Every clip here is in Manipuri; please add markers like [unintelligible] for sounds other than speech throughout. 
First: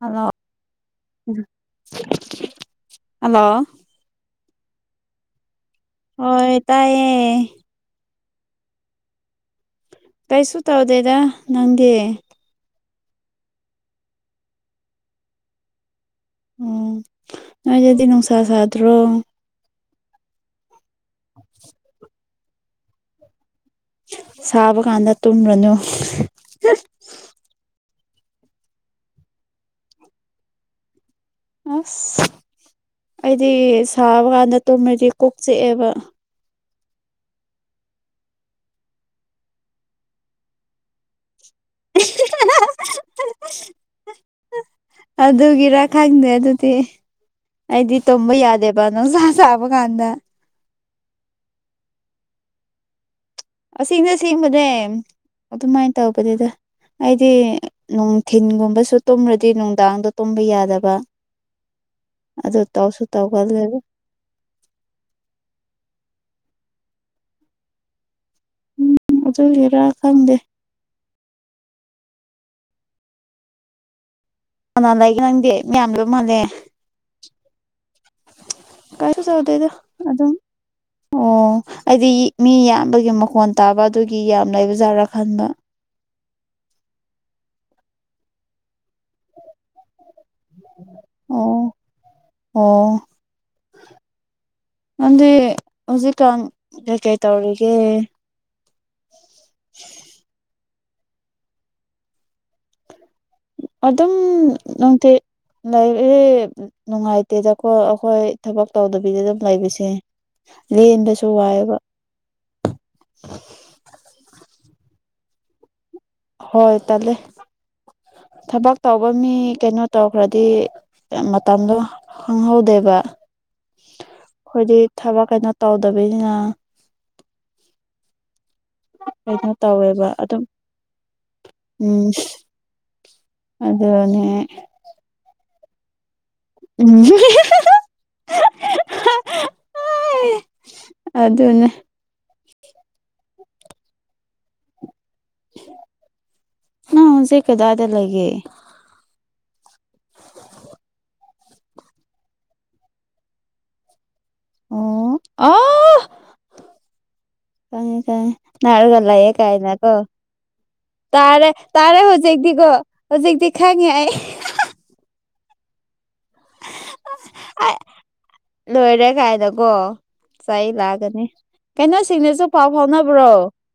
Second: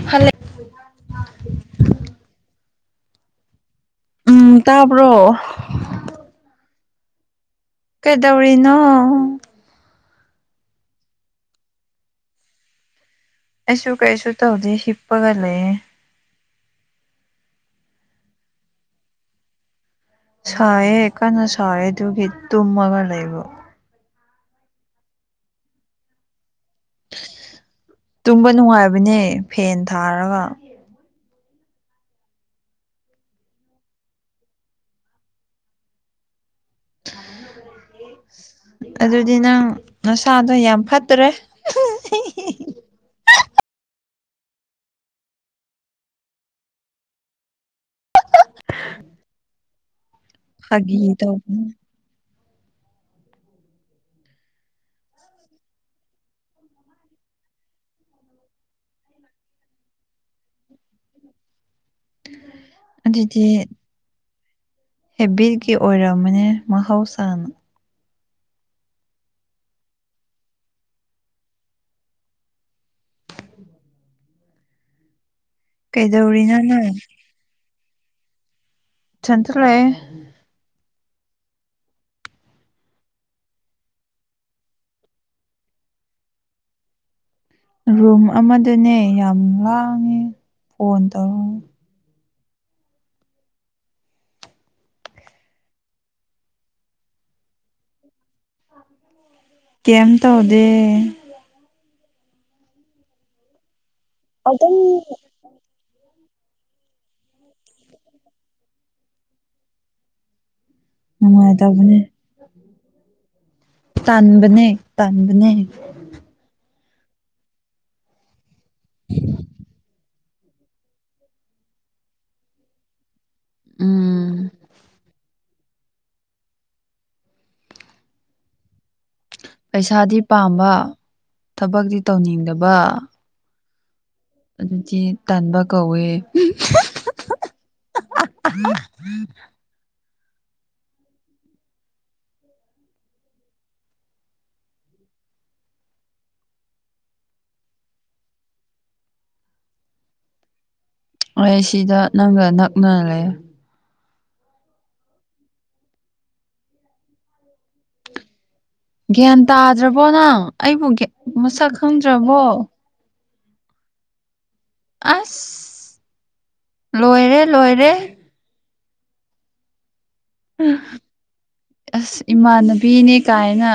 ꯍꯜꯂꯣ ꯍꯜꯂꯦ ꯍꯜꯂꯣ ꯎꯝ ꯇꯥꯕ꯭ꯔꯣ ꯍꯣꯏ ꯇꯥꯏꯌꯦꯦ ꯀꯩꯗꯧꯔꯤꯅꯣ ꯀꯩꯁꯨ ꯇꯧꯗꯦꯗ ꯅꯪꯗꯤ ꯑꯁꯨ ꯀꯩꯁꯨ ꯇꯧꯗ ꯍꯤꯞꯄꯒ ꯂꯩꯦ ꯑꯣ ꯅ ꯑꯗꯨꯗꯤ ꯅꯨꯡꯁꯥ ꯁꯥꯇ꯭ꯔꯣ ꯁꯑꯦ ꯀꯅ ꯁꯑꯦꯗꯨꯒꯤ ꯇꯃꯒ ꯂꯩꯕ ꯁꯥꯕ ꯀꯥꯟꯗ ꯇꯨꯝꯔꯅꯨ ꯇꯨꯝꯕ ꯅꯨꯡꯉꯥꯏꯕꯅꯦ ꯐꯦꯟ ꯊꯥꯔꯒ ꯑꯁ ꯑꯩꯗꯤ ꯁꯥꯕ ꯀꯥꯟꯗ ꯇꯨꯝꯃꯗꯤ ꯀꯣꯛ ꯆꯦꯛꯑꯦꯕ ꯑꯗꯨꯗꯤ ꯅꯪ ꯅꯁꯥꯗꯣ ꯌꯥꯝ ꯐꯠꯇ꯭ꯔꯦ ꯎ ꯑꯗꯨꯗꯒꯤꯔꯀꯅꯦꯦ ꯑꯗꯨꯗꯤ ꯑꯩꯗꯤ ꯇꯨꯝꯝꯕ ꯌꯥꯗꯦꯕ ꯅꯪ ꯁꯥ ꯆꯕ ꯀꯥꯟꯗ ꯍꯥꯏ ꯇꯧꯕ ꯑꯁꯤꯅ ꯦꯡꯕꯅꯦ ꯑꯗꯨꯃꯥꯏꯅ ꯇꯧꯕꯗꯨꯗ ꯑꯩꯗꯤ ꯅꯨꯡꯊꯤꯟꯒꯨꯝꯕꯁꯨ ꯇꯨꯝꯔ꯭ꯔꯗꯤ ꯅꯨꯡꯗꯥꯡꯗ ꯇꯨꯝꯕ ꯌꯥꯗꯕ ꯑꯗꯨ ꯇꯧꯁꯨ ꯇꯧꯒꯜꯂꯦꯕ ꯍꯦꯕꯤꯔꯀꯤ ꯑꯣꯏꯔꯝꯕꯅꯦ ꯃꯍꯧꯁꯥꯅ ꯎꯝ ꯑꯗꯨ ꯂꯩꯔ ꯈꯪꯗꯦ ꯎ ꯅꯥꯟꯥꯏꯒꯦ ꯅꯪꯦ ꯀꯩꯗꯧꯔꯤꯅ ꯅꯪ ꯀꯥꯏꯁꯨ ꯏꯊꯟꯇ ꯆꯥꯎꯧꯗꯦꯗꯣ ꯂꯩꯌꯦ ꯑꯗꯨꯝ [unintelligible] ꯑꯣ ꯑꯩꯗꯤ ꯃꯤ ꯌꯥꯝꯕꯒꯤ ꯃꯈꯣꯟ ꯇꯥꯕ ꯑꯗꯨꯒꯤ ꯌꯥꯝ ꯂꯩꯕꯖꯥꯠꯔꯥ ꯈꯟꯕ ꯔꯨꯝ ꯑꯃꯗꯨꯅꯦ ꯌꯥꯝ ꯂꯥꯡꯉꯤ ꯐꯣꯟ ꯑꯣ ꯇꯧꯔ ꯑꯣ ꯅꯪꯗꯤ ꯍꯧꯖꯤꯛꯀꯥꯟ ꯀꯩꯀꯩ ꯇꯧꯔꯤꯒꯦ ꯀꯩꯝ ꯇꯧꯗꯦ ꯑꯗꯨꯝ ꯅꯨꯡꯇꯦ ꯂꯩ ꯑꯦ ꯅꯨꯡꯉꯥꯏꯇꯦꯗꯈꯣꯏ ꯑꯩꯈꯣꯏ ꯊꯕꯛ ꯇꯧꯗꯕꯤꯗ ꯑꯗꯨꯝ ꯂꯩꯕꯁꯦ ꯂꯦꯟꯕꯁꯨ ꯋꯥꯏꯑꯦꯕ ꯅꯨꯡꯉꯥꯏꯇꯕꯅꯦ ꯇꯟꯥꯟꯕꯅꯦ ꯇꯥꯟꯗꯅꯦ ꯍꯣꯏ ꯇꯜꯂꯦ ꯊꯕꯛ ꯇꯧꯕ ꯃꯤ ꯀꯩꯅꯣ ꯇꯧ ꯈꯔꯗꯤ ꯃꯇꯝꯗꯣ ꯈꯪꯍꯧꯗꯦꯕ ꯎꯝ ꯑꯩꯈꯣꯏꯗꯤ ꯊꯕꯛ ꯀꯩꯅꯣ ꯇꯧꯗꯕꯅ ꯀꯩꯅꯣ ꯇꯧꯋꯦꯕ ꯄꯩꯁꯥꯗꯤ ꯑꯗꯨꯝ ꯄꯥꯝꯕ ꯊꯕꯛꯇꯤ ꯎꯝ ꯇꯧꯅꯤꯡꯗꯕ ꯑꯗꯨꯅꯦ ꯑꯗꯨꯗꯤ ꯇꯥꯟꯕ ꯀꯧꯋꯦ [unintelligible] ꯑꯗꯨ ꯑꯗꯨꯅ ꯅ ꯍꯧꯦ ꯀꯗꯥꯗ ꯂꯩꯒꯦ ꯑꯩ ꯁꯤꯗ ꯅꯪꯒ ꯅꯛꯅ ꯂꯩ ꯑꯣ ꯑ ꯀꯥꯏꯉꯦ ꯀꯥꯏꯦ ꯅꯅꯥꯔꯒꯂꯑ ꯒ꯭ꯌꯥꯟ ꯀꯥꯏꯅ ꯀꯣ ꯇꯥꯗ꯭ꯔꯕꯣ ꯅꯪ ꯑꯩꯕꯨ ꯇꯔꯦ ꯃꯁꯛ ꯇꯔꯦ ꯈꯪꯗ꯭ꯔꯕꯣ ꯍꯧꯖꯤꯦꯗꯤ ꯀꯣ ꯍꯧꯖꯤꯛꯇꯤ ꯈꯪꯉꯦ ꯑꯩ ꯂꯣꯏꯔꯦ ꯑꯩ ꯂꯣꯏꯔꯦ ꯂꯣꯏꯔꯦ ꯀꯥꯏꯅꯀꯣ ꯆ ꯂꯥꯛꯑꯒꯅꯤ ꯑꯁ ꯀꯩꯅꯣꯁꯤꯡꯅꯁꯨ ꯄꯥꯎ ꯏꯃꯥꯟꯅꯕꯤꯅꯦ ꯐꯥꯎꯅꯕ꯭ꯔꯣ ꯀꯥꯏꯅ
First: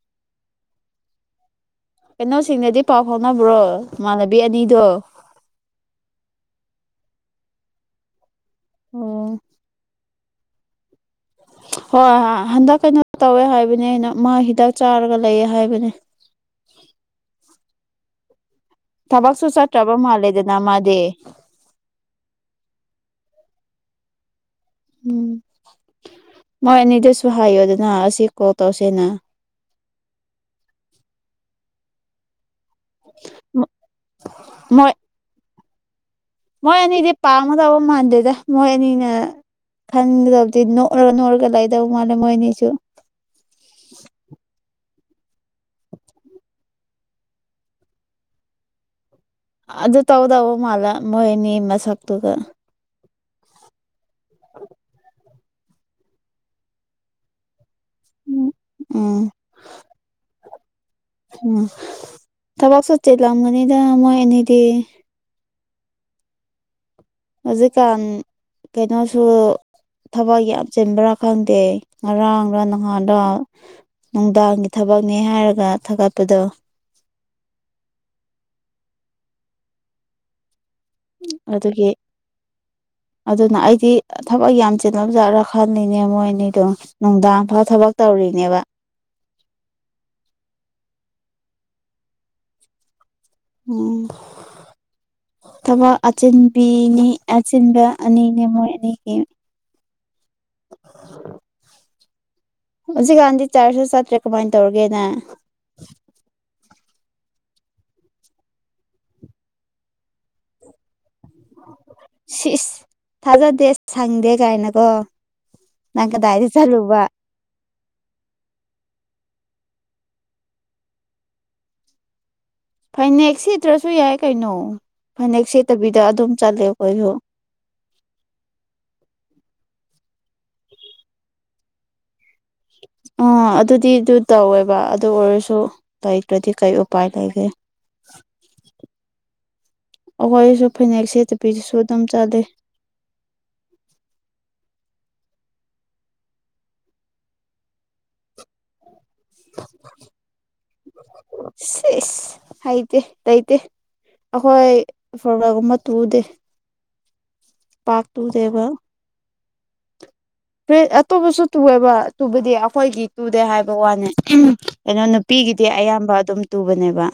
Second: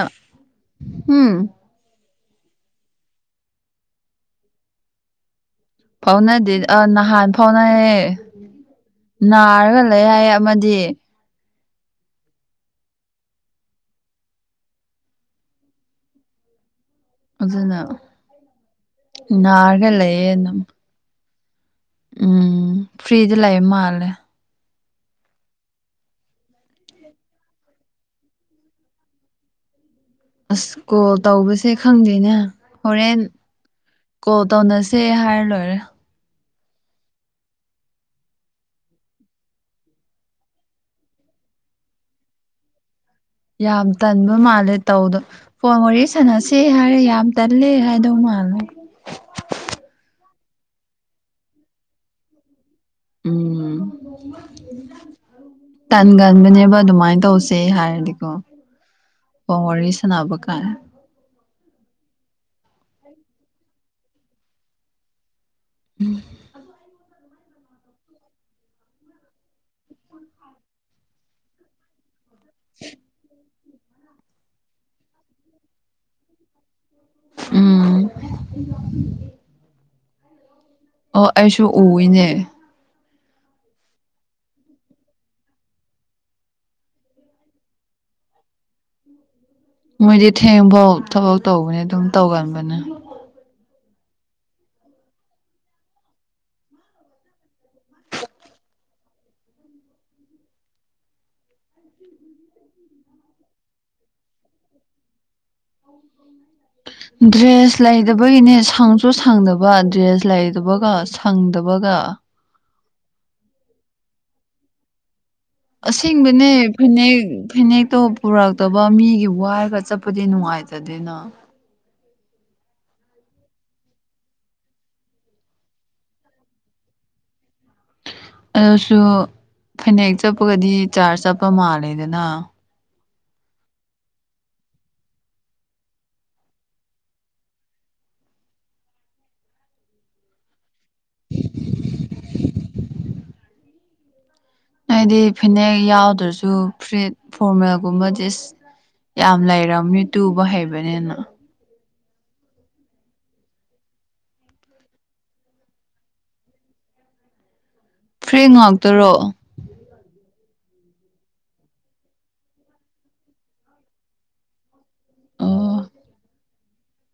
ꯎꯝ ꯀꯩꯅꯣꯁꯤꯡꯅꯗꯤ ꯄꯥꯎ ꯐꯥꯎꯅꯕ꯭ꯔꯣ ꯏꯃꯥꯟꯅꯕꯤ ꯑꯅꯤꯗꯣ ꯐꯥꯎꯅꯗꯦ ꯑ ꯅꯍꯥꯟ ꯐꯥꯎꯅꯌꯦ ꯑꯣ ꯅꯥꯔꯒ ꯂꯩ ꯍꯥꯏꯌꯦ ꯃ ꯍꯣꯏ ꯍꯣꯏ ꯍꯟꯗꯛ ꯀꯩꯅꯣ ꯇꯧꯋꯦ ꯍꯥꯏꯕꯅꯦ ꯑꯩꯅ ꯃꯥ ꯍꯤꯗꯥꯛ ꯆꯥꯔꯒ ꯂꯩꯌꯦꯦ ꯍꯥꯏꯕꯅꯦ ꯑꯗꯨꯅ ꯊꯕꯛꯁꯨ ꯅꯥꯔꯒ ꯆꯠꯇ꯭ꯔꯕ ꯂꯩꯌꯦ ꯃꯥꯜꯂꯦꯗꯅ ꯑꯗꯨꯝ ꯃꯥꯗꯤ ꯎꯝ ꯐ꯭ꯔꯤꯖ ꯂꯩꯌꯦ ꯃꯥꯂꯦ ꯎꯝ ꯃꯣꯏ ꯑꯅꯤꯗꯨꯁꯨ ꯍꯥꯏꯌꯣꯗꯅ ꯑꯁꯤ ꯀꯣꯜ ꯇꯧꯁꯦꯅ ꯑꯁ ꯀꯣꯜ ꯇꯧꯕꯁꯦ ꯈꯪꯗꯦꯅꯦ ꯍꯣꯔꯦꯟ ꯀꯣꯜ ꯃꯣꯏ ꯇꯧꯅꯁꯦ ꯍꯥꯏꯔ ꯂꯣꯏꯔꯦ ꯃꯣꯏ ꯑꯅꯤꯗꯤ ꯄꯥꯝꯃ ꯇꯧꯕ ꯃꯥꯟꯗꯦꯗ ꯃꯣꯏ ꯑꯅꯤꯅ ꯈꯪꯗꯤ ꯅꯔ ꯅꯔꯒ ꯂꯗ ꯃꯥꯦ ꯃꯣꯏꯅꯤꯁꯨ ꯌꯥꯝ ꯇꯟꯕ ꯃꯥꯜꯂꯦ ꯇꯧꯗꯣ ꯐꯣꯟ ꯋꯥꯔꯤ ꯁꯥꯟꯅꯁꯦ ꯍꯥꯏꯔꯦ ꯌꯥꯝ ꯇꯜꯂꯦ ꯍꯥꯏꯗꯧ ꯃꯥꯜꯂꯦ ꯃꯥꯅ ꯑꯗꯨ ꯇꯧꯗꯕ ꯃꯥꯂ ꯃꯣꯍꯤꯅꯤ ꯃꯁꯛ ꯇꯒ ꯎꯝ ꯇꯟꯒꯟꯕꯅꯦꯕ ꯑꯗꯨꯃꯥꯏꯅ ꯇꯧꯁꯦ ꯍꯥꯏ ꯣ ꯎꯝ ꯎꯝ ꯑꯣ ꯑꯣꯔꯁꯅꯕ ꯇꯕꯥꯛ ꯁ ꯆꯦ ꯂꯝ ꯃꯅꯤꯗ ꯃꯣꯏ ꯑꯦꯅꯦꯗꯤ ꯎꯝ ꯍꯧꯖꯤꯛꯀꯥꯟ ꯀꯩꯅꯣꯁꯨ ꯊꯕꯛ ꯌꯥꯝ ꯆꯤꯟꯕ꯭ꯔꯥ ꯈꯪꯗꯦ ꯔꯥꯡ ꯔꯪꯅꯍꯥꯟꯗ ꯅꯨꯡꯗꯥꯡꯒꯤ ꯊꯕꯛꯅꯦ ꯍꯥꯏꯔꯒ ꯊꯥꯒꯠꯄꯗꯣ ꯎꯝ ꯑꯣ ꯑꯩꯁꯨ ꯑꯗꯨꯒꯤ ꯎꯏꯅꯦ ꯑꯗꯨꯅ ꯑꯩꯗꯤ ꯊꯕꯛ ꯌꯥꯝ ꯆꯤꯂ ꯆꯥꯠꯔꯥ ꯈꯜꯂꯤꯅꯦ ꯃꯣꯏꯅꯤꯗꯣ ꯅꯨꯡꯗꯥꯡ ꯐꯥ ꯊꯕꯛ ꯇꯧꯔꯤꯅꯦꯕ ꯃꯣꯏꯗꯤ ꯊꯦꯡꯐꯥꯎ ꯊꯕꯛ ꯇꯧꯕꯅꯦ ꯑꯗꯨꯝ ꯇꯧꯒꯟꯕꯅꯦ ꯎ ꯊꯕꯥ ꯑꯆꯤꯟꯕꯤꯅꯤ ꯑꯆꯤꯟꯕ ꯑꯅꯤꯅꯦ ꯃꯣꯏꯅꯤꯒꯤ [inaudible] ꯍꯧꯖꯤꯛꯀꯥꯟꯗꯤ ꯆꯥꯔꯖꯁꯨ ꯆꯠꯇ꯭ꯔꯦ ꯀꯃꯥꯏꯅ ꯇꯧꯔꯒꯦꯅꯦ ꯗ꯭ꯔꯦꯁ ꯂꯩꯗꯕꯒꯤꯅꯦ ꯁꯪꯁꯨ ꯁꯪꯗꯕ ꯗ꯭ꯔꯦꯁ ꯂꯩꯗꯕꯒ ꯁꯪꯗꯕꯒ ꯁꯤꯁ ꯊꯥꯖꯗꯦ ꯁꯪꯗꯦ ꯀꯥꯏꯅꯀꯣ ꯅꯪ ꯀꯗꯥꯏꯗ ꯑꯁꯦꯡꯕꯅꯦ ꯆꯠꯂꯨꯕ ꯐꯅꯦꯛ ꯐꯅꯦꯛꯇꯣ ꯄꯨꯔꯛꯇꯕ ꯃꯤꯒꯤ ꯋꯥ ꯆꯄꯗꯤꯅꯅꯨꯡꯥꯏꯇꯗꯅ ꯐꯥꯏꯅꯦꯛꯁ ꯁꯤꯗ꯭ꯔꯁꯨ ꯌꯥꯏ ꯀꯩꯅꯣ ꯐꯅꯦꯛ ꯁꯦꯠꯇꯕꯤꯗ ꯑꯗꯨꯝ ꯆꯠꯂꯦ ꯑꯩꯣꯁꯨꯣ ꯑꯗꯨꯁꯨ ꯐꯅꯦꯛ ꯆꯠꯄꯒꯗꯤ ꯆꯥꯔꯖ ꯆꯠꯄ ꯃꯥꯜꯂꯦꯗꯅ ꯑꯥ ꯑꯗꯨꯗꯤ ꯑꯗꯨ ꯇꯧꯋꯦꯕ ꯑꯗꯨ ꯑꯣꯏꯔꯁꯨ ꯂꯩꯇ꯭ꯔꯗꯤ ꯀꯩ ꯎꯄꯥꯏ ꯂꯩꯒꯦ ꯎ ꯑꯩꯈꯣꯏꯁꯨ ꯐꯅꯦꯛꯁꯦꯠꯇ ꯄꯤꯁꯨ ꯑꯗꯨꯝ ꯆꯥꯗꯦ [inaudible] ꯍꯥꯏꯗꯤ ꯐꯤꯅꯦꯛ ꯌꯥꯎꯗ꯭ꯔꯁꯨ ꯐꯨꯔꯤꯠ ꯐꯣꯔꯃꯦꯜꯒꯨꯝꯕ ꯗꯤ ꯌꯥꯝ ꯂꯩꯔꯝꯅꯤ ꯇꯨꯕ ꯍꯩꯕꯅꯤꯅ ꯁ ꯑꯥꯏꯇ ꯇꯥꯏꯇ ꯑꯩꯈꯣꯏ ꯐꯔꯒꯨꯝꯕ ꯇꯨꯗꯦ ꯄꯥꯛ ꯐ꯭ꯔꯔꯤ ꯇꯨꯗꯦꯕ ꯉ ꯉꯥꯛꯇꯔꯣ ꯐꯦ ꯑꯇꯣꯞꯄꯁꯨ ꯇꯨꯑꯦꯕ ꯇꯨꯕꯗꯤ ꯑꯩꯈꯣꯏꯒꯤ ꯇꯨꯗꯦ ꯍꯥꯏꯕ ꯋꯥꯅꯤ ꯀꯩꯅꯣ ꯅꯨꯄꯤꯒꯤꯗꯤ ꯑꯌꯥꯝꯕ ꯑꯗꯨꯝ ꯇꯨꯕꯅꯦꯕ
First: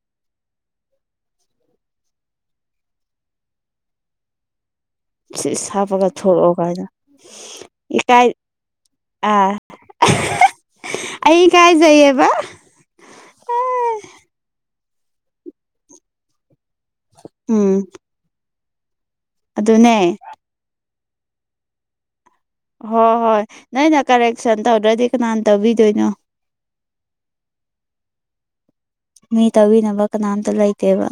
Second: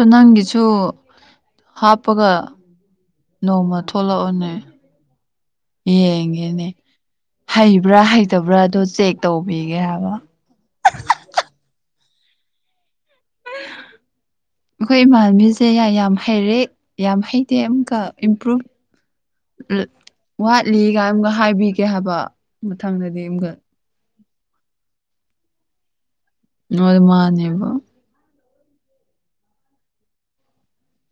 [inaudible] ꯑ ꯅꯪꯒꯤꯁꯨ ꯍꯥꯞꯄꯒ ꯅꯣꯡꯃ ꯊꯣꯛꯂꯛꯑꯣꯅꯦ ꯁꯤꯁ ꯍꯥꯞꯄꯒ ꯊꯣꯛꯂꯛꯑꯣ ꯌꯦꯡꯉꯦꯅꯦ ꯀꯥꯏꯅ ꯍꯩꯕ꯭ꯔꯥ ꯏꯀꯥꯏ ꯍꯩꯇꯕ꯭ꯔꯥ ꯑꯗꯨꯣ ꯆꯦꯛ ꯑꯥ ꯇꯧꯕꯤꯒꯦ ꯍꯥꯏꯕ ꯑꯕ ꯑꯩ ꯀꯥꯏ ꯆꯏꯌꯦꯕ ꯑ ꯑꯩꯈꯣꯏ ꯏꯃꯥꯟꯅꯕꯤꯁꯦ ꯌꯥꯝ ꯍꯩꯔꯦ ꯌꯥꯝ ꯍꯩꯇꯦ ꯎꯝ ꯑꯃꯨꯛꯀ ꯏꯝꯄ꯭ꯔꯨꯨꯞ ꯑꯗꯨꯅꯦ ꯋꯥꯠꯂꯤ ꯀꯥꯏꯝꯒ ꯍꯥꯏꯕꯤꯒꯦ ꯍꯥꯏꯕ ꯍ ꯃꯊꯪꯗꯗꯤ ꯍꯣꯏ ꯑꯃꯨꯛꯀ ꯅ ꯅ ꯀꯔꯦꯛꯁꯟ ꯇꯧ ꯑꯣꯗꯔꯗꯤꯅꯥꯥꯟ ꯇꯧꯤꯗꯅꯣ ꯑꯣꯏ ꯃꯥꯅꯦꯕ ꯃꯤ ꯇꯥꯕꯤꯅꯕ ꯀꯅꯥꯝꯇ ꯂꯩꯇꯦꯕ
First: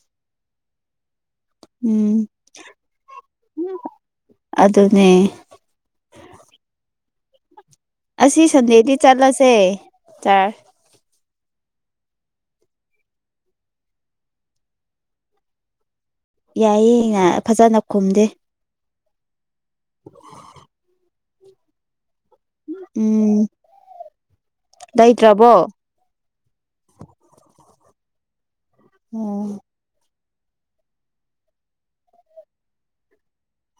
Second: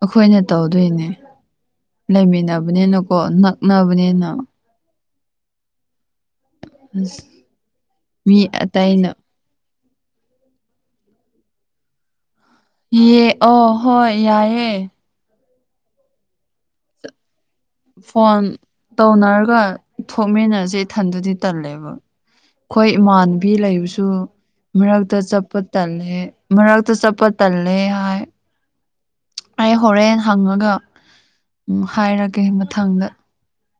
ꯑꯩꯈꯣꯏꯅ ꯇꯧꯗꯣꯏꯅꯦ ꯎꯝ ꯂꯩꯃꯤꯟꯅꯕꯅꯤꯅꯀꯣ ꯅꯛꯅꯕꯅꯤꯅ ꯁꯅꯤ ꯑꯝꯁ ꯑꯁꯤ ꯁꯟꯗꯦꯗꯤ ꯆꯠꯂꯁꯦ ꯆꯔ ꯌꯦ ꯑꯣ ꯍꯣꯏ ꯌꯥꯏꯑꯦ ꯌꯥꯏ ꯉ ꯐꯣꯟ ꯇꯧꯅꯔꯒ ꯊꯣꯛꯃꯤꯟꯅꯁꯦ ꯏꯊꯟꯗꯨꯗꯤ ꯇꯜꯂꯦꯕ ꯑꯩꯈꯣꯏ ꯎꯝ ꯏꯃꯥꯟꯕꯤ ꯂꯩꯕꯁꯨ ꯃꯔꯛꯇ ꯆꯠꯄ ꯂꯩꯇ꯭ꯔꯕꯣ ꯇꯜꯂꯦ ꯃꯔꯛꯛꯇ ꯆꯄ ꯇꯜꯂ ꯍꯥꯏ ꯑꯣ ꯑꯩ ꯍꯣꯔꯦꯟꯅ ꯍꯪꯉꯒ ꯎꯝ ꯍꯥꯏꯔꯒꯦ ꯃꯊꯪꯗ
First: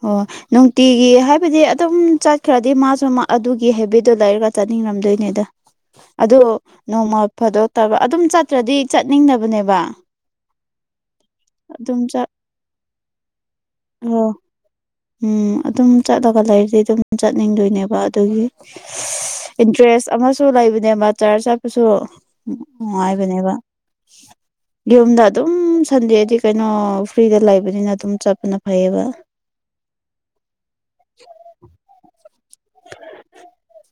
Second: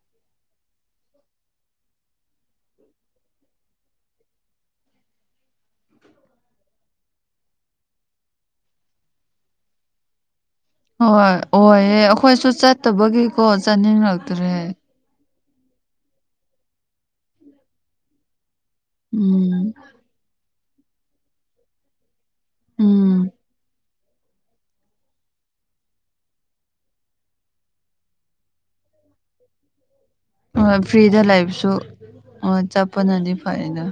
ꯑꯣ ꯅꯨꯡꯇꯤꯒꯤ ꯍꯥꯏꯕꯗꯤ ꯑꯗꯨꯝ ꯆꯠꯈ꯭ꯔꯗꯤ ꯃꯥꯁꯨ ꯑꯗꯨꯒꯤ ꯍꯦꯕꯤꯠꯇꯨ ꯂꯩꯔꯒ ꯆꯠꯅꯤꯡꯉ ꯅꯤꯡꯉꯝꯗꯣꯏꯅꯦ ꯑꯗ ꯑꯗꯨ ꯅꯣꯡꯃ ꯐꯗꯣꯛꯇꯕ ꯑꯗꯨꯝ ꯆꯠꯇ꯭ꯔꯗꯤ ꯆꯠꯅꯤꯡꯗꯕꯅꯦꯕ ꯍꯣꯏ ꯑꯣꯏꯍꯦ ꯑꯗꯨꯝ ꯆꯠ ꯑꯩꯈꯣꯏꯁꯨ ꯆꯠꯇꯕꯒꯤꯀꯣ ꯑꯣ ꯆꯠꯅꯤꯡꯂꯛꯇ꯭ꯔꯦ ꯎꯝ ꯑꯗꯨꯝ ꯆꯠꯂꯒ ꯂꯩꯔꯗꯤ ꯑꯗꯨꯝ ꯆꯠꯅꯤꯡꯗꯣꯏꯅꯦꯕ ꯑꯗꯨꯒꯤ ꯎꯝ ꯏꯟꯇꯔꯦꯁ ꯑꯃꯁꯨ ꯂꯩꯕꯅꯦ ꯃꯆꯥꯔ ꯆꯠꯄꯁꯨ ꯎ ꯎꯝ ꯅꯨꯡꯉꯥꯏꯕꯅꯦꯕ [unintelligible] ꯌꯨꯝꯗ ꯑꯗꯨꯝ ꯁꯟꯗꯦꯗꯤ ꯀꯩꯅꯣ ꯐ꯭ꯔꯤꯗ ꯂꯩꯕꯅꯤꯅ ꯑꯗꯨꯝ ꯆꯠꯄꯅ ꯐꯩꯌꯦꯕ ꯑ ꯐ꯭ꯔꯤꯗ ꯂꯩꯕꯁꯨ ꯑ ꯆꯠꯄꯅꯅꯤ ꯐꯩꯅ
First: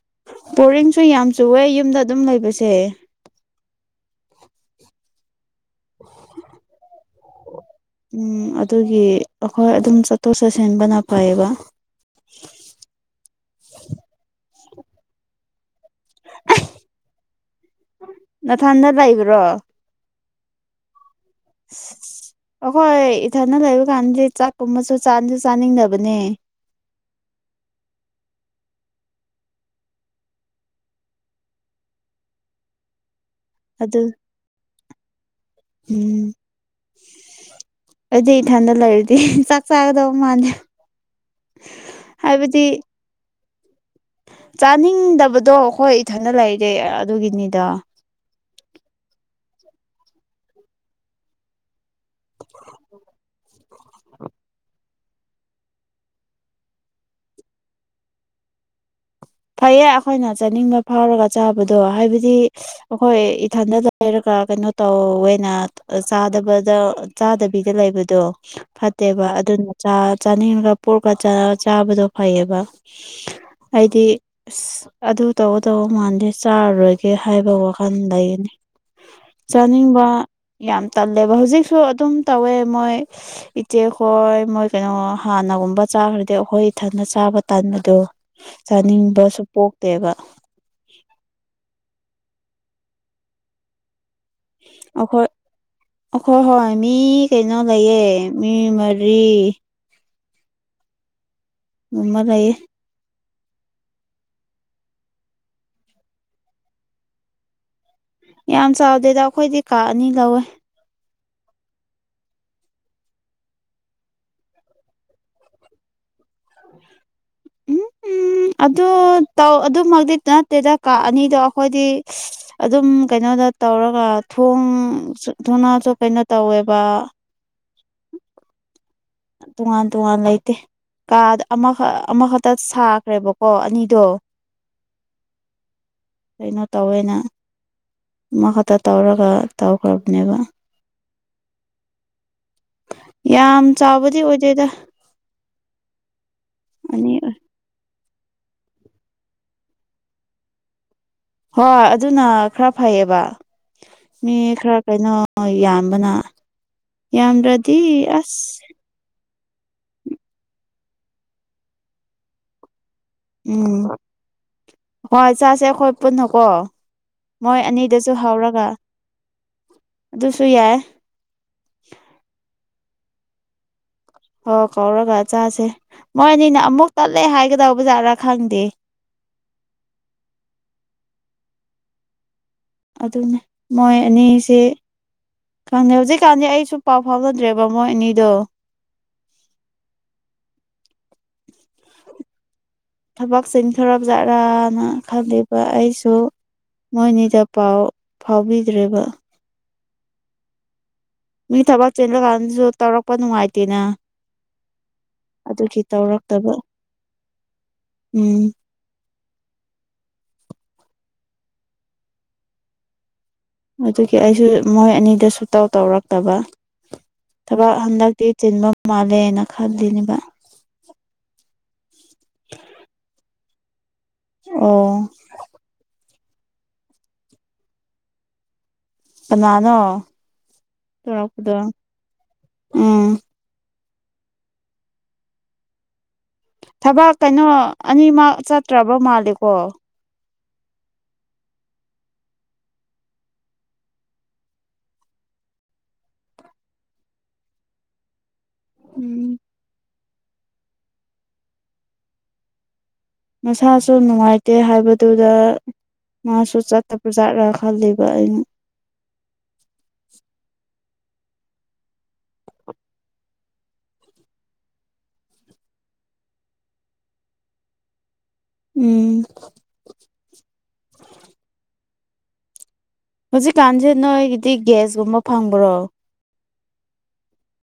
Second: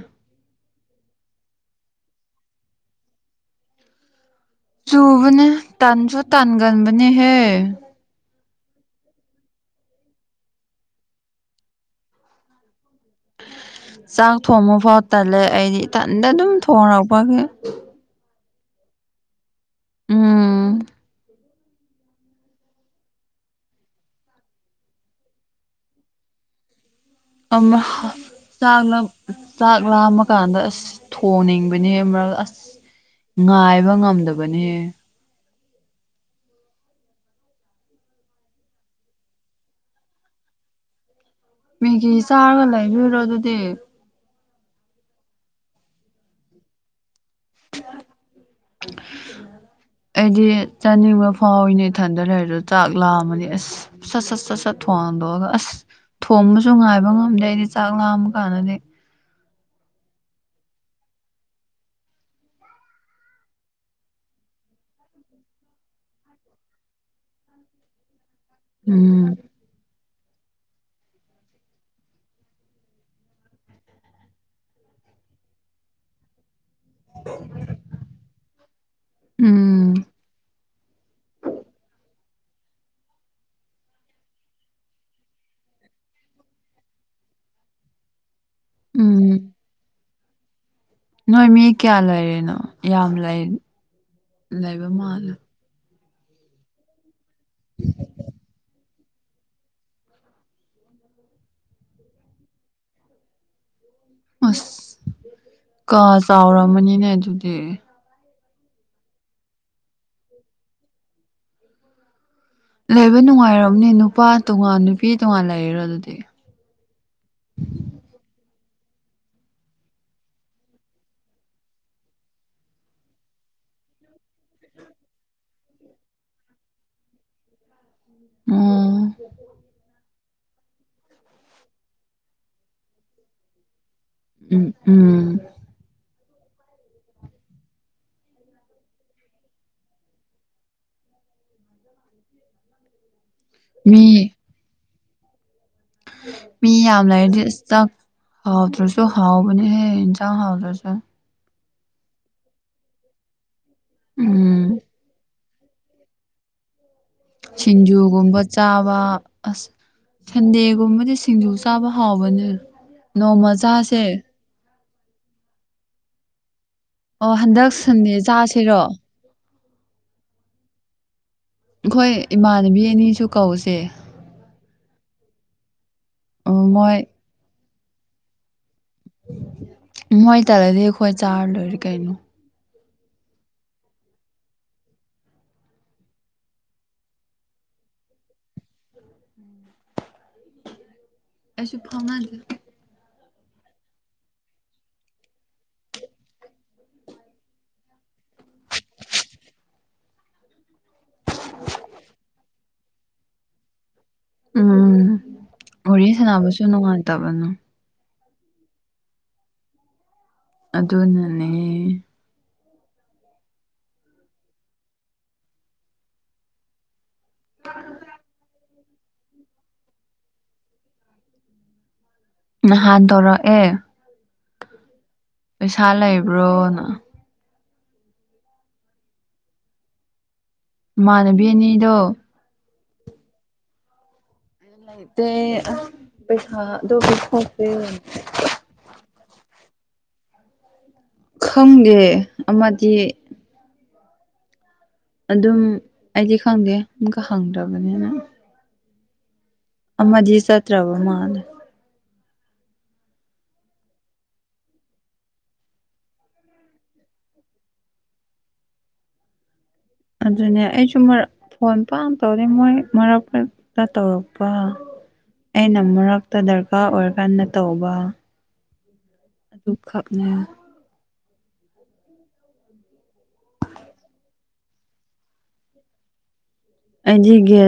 ꯕꯣꯔꯤꯡꯁꯨ ꯌꯥꯝ ꯆꯨꯑꯦ ꯌꯨꯝꯗ ꯑꯗꯨꯝ ꯂꯩꯕꯁꯦ ꯆꯨꯕꯅꯦ ꯇꯟꯁꯨ ꯇꯟꯒꯟꯕꯅꯦꯍꯦ ꯎꯝ ꯑꯗꯨꯒꯤ ꯑꯩꯈꯣꯏ ꯑꯗꯨꯝ ꯆꯠꯊꯣꯛ ꯆꯠꯁꯤꯟꯕꯅ ꯐꯩꯌꯦꯕ ꯆꯥꯛ ꯊꯣꯡꯕ ꯐꯥꯎ ꯇꯜꯂꯦ ꯑꯩꯗꯤ ꯇꯟꯗ ꯑꯗꯨꯝ ꯊꯣꯡꯣꯔꯎꯕꯒ ꯅꯊꯟꯗ ꯂꯩꯕ꯭ꯔꯣ ꯎꯝ ꯎ ꯑꯩꯈꯣꯏ ꯏꯊꯅ ꯂꯩꯕ ꯀꯥꯟꯗꯗꯤ ꯆꯥꯛꯀꯨꯝꯕꯁꯨꯁꯨ ꯆꯥꯅꯤꯡꯗꯕꯅꯦ ꯑꯃ ꯍꯥ ꯆꯥꯛ ꯆꯥꯛ ꯂꯥꯃ ꯀꯥꯟꯗ ꯑꯁ ꯊꯣꯡꯅꯤꯡꯕꯅꯤ ꯃꯔ ꯑꯁ ꯉꯥꯏꯕ ꯑꯗꯨ ꯉꯝꯗꯕꯅꯦ ꯎꯝ ꯑꯗꯨꯗꯤ ꯏꯊꯟꯗ ꯂꯩꯔꯗꯤ ꯆꯥꯛ ꯆꯥꯒꯗꯧ ꯃꯥꯥꯟꯜꯂꯦ ꯃꯦꯒꯤ ꯆꯥꯔꯒ ꯂꯩꯕꯤꯨꯔꯣ ꯑꯗꯨꯗꯤ ꯆꯥꯅꯤꯡꯗꯕꯗꯣ ꯑꯩꯈꯣꯏ ꯏꯊꯅ ꯂꯩꯔꯦ ꯑꯗꯨꯒꯤꯅꯤꯗ ꯑꯩꯗꯤ ꯆꯥꯅꯤꯡꯕ ꯐꯥꯎꯋꯤꯅꯦ ꯃꯊꯟꯗꯅ ꯍꯥꯏꯔꯣ ꯆꯥꯛ ꯂꯥꯛꯑꯝꯃꯅꯤ ꯑꯁ ꯁꯠ ꯁꯠ ꯁꯠ ꯁꯠ ꯊꯣꯡꯗꯣꯒ ꯑꯁ ꯊꯣꯡꯕꯁꯨ ꯉꯥꯏꯕ ꯉꯝꯗꯦ ꯑꯩꯗꯤ ꯆꯥꯛ ꯂꯥꯝꯕ ꯀꯥꯟꯗꯗꯤ ꯐꯩꯌꯦ ꯑꯩꯈꯣꯏꯅ ꯆꯥꯅꯤꯡꯕ ꯐꯥꯎꯔꯒ ꯆꯥꯕꯗꯣ ꯍꯥꯏꯕꯗꯤ ꯑꯩꯈꯣꯏ ꯏꯊꯟꯗ ꯂꯩꯔꯒ ꯀꯩꯅꯣ ꯇꯧꯋꯦꯅ ꯆꯥꯗꯕꯗ ꯆꯥꯗꯕꯤꯗ ꯂꯩꯕꯗꯣ ꯐꯠꯇꯦꯕ ꯎꯝ ꯑꯗꯨꯅ ꯆꯥ ꯆꯥꯅꯤꯡꯉꯒ ꯄꯨꯔꯒ ꯆꯥꯕꯗꯣ ꯐꯩꯌꯦꯕ ꯑꯩꯗꯤ ꯑꯁ ꯑꯗꯨ ꯇꯧ ꯇꯧꯕ ꯃꯥꯟꯗꯦ ꯆꯥꯔꯔꯣꯏꯒꯦ ꯍꯥꯏꯕ ꯋꯥꯈꯜ ꯂꯩꯅꯤ ꯎꯝ ꯆꯥꯅꯤꯡꯕ ꯌꯥꯝ ꯇꯜꯂꯦꯕ ꯍꯧꯖꯤꯛꯁꯨ ꯑꯗꯨꯝ ꯇꯧꯋꯦ ꯃꯣꯏ ꯏꯆꯦꯛ ꯍꯣꯏ ꯃꯣꯏ ꯀꯩꯅꯣ ꯍꯥꯟꯅꯒꯨꯝꯕ ꯆꯥꯈ꯭ꯔꯗꯤ ꯑꯩꯈꯣꯏ ꯏꯊꯟꯗ ꯆꯥ ꯆꯥꯕ ꯇꯥꯟꯕꯗꯣ ꯆꯥꯅꯤꯡꯕꯁꯨ ꯎꯝ ꯄꯣꯛꯇꯦꯕ ꯅꯣꯏ ꯃꯤ ꯀꯌꯥ ꯂꯩꯔꯦꯅꯣ ꯌꯥꯝ ꯂꯩ ꯂꯩꯕ ꯃꯥꯜꯂꯦ ꯍꯣ ꯍꯣꯏ ꯃꯤ ꯀꯩꯅꯣ ꯂꯩꯑꯦ ꯃꯤ ꯃꯔꯤ ꯃꯃ ꯂꯩꯑꯌꯦ ꯑꯁ ꯀ ꯆꯥꯎꯔꯝꯃꯅꯤꯅꯦ ꯑꯗꯨꯗꯤ ꯌꯥꯝ ꯆꯥꯎꯗꯦꯗ ꯑꯩꯈꯣꯏꯗꯤ ꯀꯛꯑꯅꯤ ꯂꯧꯧꯋꯦ ꯂꯩꯕ ꯅꯨꯡꯉꯥꯏꯝꯅꯦ ꯅꯨꯄꯥ ꯇꯣꯉꯥꯟ ꯅꯨꯄꯤ ꯇꯣꯉꯥꯟ ꯂꯩꯔꯣ ꯑꯗꯨꯗꯤ ꯎ ꯑꯗꯨ ꯇ ꯑꯗꯨꯃꯛꯇꯤ ꯅꯠꯇꯦꯗ ꯀꯥ ꯑꯅꯤꯗꯣ ꯑꯩꯈꯣꯏꯗꯤ ꯑꯗꯨꯝ ꯀꯩꯅꯣ ꯇꯧꯔꯒ ꯊꯣꯡ ꯊꯨꯅꯥꯁꯨ ꯀꯩꯅꯣ ꯇꯧꯋꯦꯕ ꯎꯝ ꯇꯨꯋꯥ ꯇꯨꯋꯥ ꯂꯩ ꯅꯠꯇꯦ ꯀꯥ ꯑꯃꯈꯛ ꯑꯃꯈꯛꯇ ꯁꯥꯈ꯭ꯔꯦꯕꯀꯣ ꯑꯅꯤꯗꯣ ꯎꯝ ꯎꯝ ꯀꯩꯅꯣ ꯇꯧꯋꯦꯅ ꯑꯃꯈꯛꯇ ꯇꯧꯔꯒ ꯇꯧꯈ꯭ꯔꯕꯅꯦꯕ ꯌꯥꯝ ꯃꯤ ꯆꯥꯎꯕꯗꯤ ꯑꯣꯏꯗꯦꯗ ꯃꯤ ꯌꯥꯝ ꯑꯅꯤ ꯂꯩꯔꯗꯤ ꯑꯇ ꯍꯥꯎꯗ꯭ꯔꯁꯨ ꯍꯥꯎꯕ ꯍꯦ ꯏ ꯆꯥꯎ ꯍꯥꯎꯗ꯭ꯔꯁꯨ ꯍꯣꯏ ꯑꯗꯨꯅ ꯈꯔ ꯐꯩꯌꯦꯕ ꯃꯤ ꯈꯔ ꯎꯝ ꯀꯩꯅꯣ ꯍꯣꯏ ꯌꯥꯝꯕꯅ ꯌꯥꯝꯗ꯭ꯔꯗꯤ ꯁꯤꯡꯖꯨꯒꯨꯝꯕ ꯑꯁ ꯆꯥꯕ ꯑꯁ ꯁꯟꯗꯦꯒꯨꯝꯕꯗꯤ ꯁꯤꯡꯖꯨ ꯆꯥꯕ ꯍꯥꯎꯕꯅꯦ ꯅꯣꯡꯃ ꯎꯝ ꯆꯥꯁꯦ ꯍꯣꯏ ꯆꯥꯁꯦ ꯑꯩꯈꯣꯏ ꯄꯨꯟꯅꯀꯣ ꯑꯣ ꯃꯣꯏ ꯍꯟꯗꯛ ꯑꯅꯤꯗꯁꯨ ꯁꯟꯗꯦ ꯍꯧꯔꯒ ꯆꯥꯁꯤꯔꯣ ꯑꯗꯨꯁꯨ ꯌꯥꯏ ꯑꯩꯈꯣꯏ ꯏꯃꯥꯟꯅꯕꯤ ꯑꯅꯤꯁꯨ ꯀꯧꯁꯦ ꯑꯣ ꯀꯧꯔꯒ ꯆꯥꯁꯦ ꯃꯣꯏꯅꯤꯅ ꯑꯣ, ꯑꯃꯨꯛ ꯃꯣꯏ ꯇꯠꯂꯦ ꯍꯥꯏꯒꯗꯧꯕ ꯖꯥꯠꯔꯥ ꯈꯪꯗꯦ ꯃꯣꯏ ꯇꯂ ꯗꯦꯋꯥꯥꯏ ꯆꯥꯔ ꯂꯣꯏꯔ ꯀꯥꯏꯅꯣ ꯑꯗꯨꯅꯦ ꯃꯣꯏ ꯑꯅꯤꯁꯦ ꯈꯪꯗꯦ ꯍꯧꯖꯤꯛꯀꯥꯟꯗꯤ ꯑꯩꯁꯨ ꯄꯥꯎ ꯐꯥꯎꯅꯗ꯭ꯔꯦꯕ ꯃꯣꯏ ꯑꯅꯤꯗꯣ ꯎꯝ ꯑꯁꯨ ꯐꯃꯒ ꯊꯕꯛ ꯆꯊꯔꯞꯖꯠꯔꯥꯅ ꯈꯜꯂꯤꯕ ꯑꯩꯁꯨ ꯃꯣꯏꯅꯤꯗ ꯄꯥꯎ ꯐꯥꯎꯕꯤꯗ꯭ꯔꯔꯤꯕ ꯃꯤ ꯊꯕꯛ ꯆꯦꯟꯕ ꯀꯥꯟꯗꯁꯨ ꯇꯧꯔꯛꯄ ꯅꯨꯡꯉꯥꯏꯇꯦꯅ ꯎꯝ ꯑꯗꯨꯒꯤ ꯋꯥꯔꯤꯦ ꯇꯧꯔꯛꯇꯕ ꯁꯥꯟꯅꯕꯁꯨ ꯅꯨꯡꯉꯥꯏꯇꯕꯅ ꯎꯝ ꯑꯗꯅꯅꯦ ꯑꯗꯨꯒꯤ ꯑꯩꯁꯨ ꯃꯣꯏ ꯑꯅꯤꯗ ꯁ ꯇꯧ ꯇꯧꯔꯛꯇꯕ ꯊꯕꯛ ꯍꯟꯗꯛꯇꯤ ꯆꯤꯟꯕ ꯃꯥꯜꯂꯦꯅ ꯈꯜꯂꯤꯅꯦꯕ ꯍꯥꯗꯔ ꯑꯦ ꯑꯣ ꯄꯩꯁꯥ ꯂꯩꯕ꯭ꯔꯣꯅ ꯅꯥꯅꯣ ꯃꯥꯅꯕꯤꯅꯤꯗꯣ ꯎꯝ ꯥꯏꯦ ꯊꯕꯛ ꯀꯩꯅꯣ ꯑꯅꯤꯃꯛ ꯆꯠꯇ꯭ꯔꯕ ꯃꯥꯜꯂꯦꯀꯣ ꯈꯪꯒꯦ ꯑꯃꯗꯤ ꯑꯗꯨꯝ ꯑꯩꯗꯤ ꯈꯪꯗꯦ ꯑꯃꯨꯛꯀ ꯍꯪꯗ꯭ꯔꯕꯅꯤꯅ ꯎꯝ ꯑꯃꯗꯤꯖꯤ ꯁꯠꯇ꯭ꯔꯕꯣ ꯃꯥꯗ ꯃꯁꯥꯁꯨ ꯅꯨꯡꯉꯥꯏꯇꯦ ꯍꯥꯏꯕꯗꯨꯗ ꯃꯥꯁꯨ ꯆꯠꯇꯕ꯭ꯔꯖꯥꯠ꯭ꯔ ꯈꯜꯂꯤꯕ ꯑꯩꯅ ꯑꯗꯨꯗꯅꯦ ꯐꯣꯟ ꯄꯥꯝ ꯇꯧꯔꯦ ꯃꯣꯏ ꯃꯔꯛꯛꯇ ꯇꯧꯔꯛꯄ ꯑꯩꯅ ꯃꯔꯛꯇ ꯗꯔꯀꯥꯔ ꯑꯣꯏꯔꯀꯥꯟꯗ ꯇꯧꯕ ꯎꯝ ꯑꯗꯨ ꯀꯥꯞꯅꯦ ꯍꯧꯖꯤꯛꯀꯥꯟꯁꯦ ꯅꯣꯏꯒꯤꯗꯤ ꯒ꯭ꯌꯥꯁꯀꯨꯝꯕ ꯐꯪꯕ꯭ꯔꯣ ꯑꯩꯖꯤꯒꯦ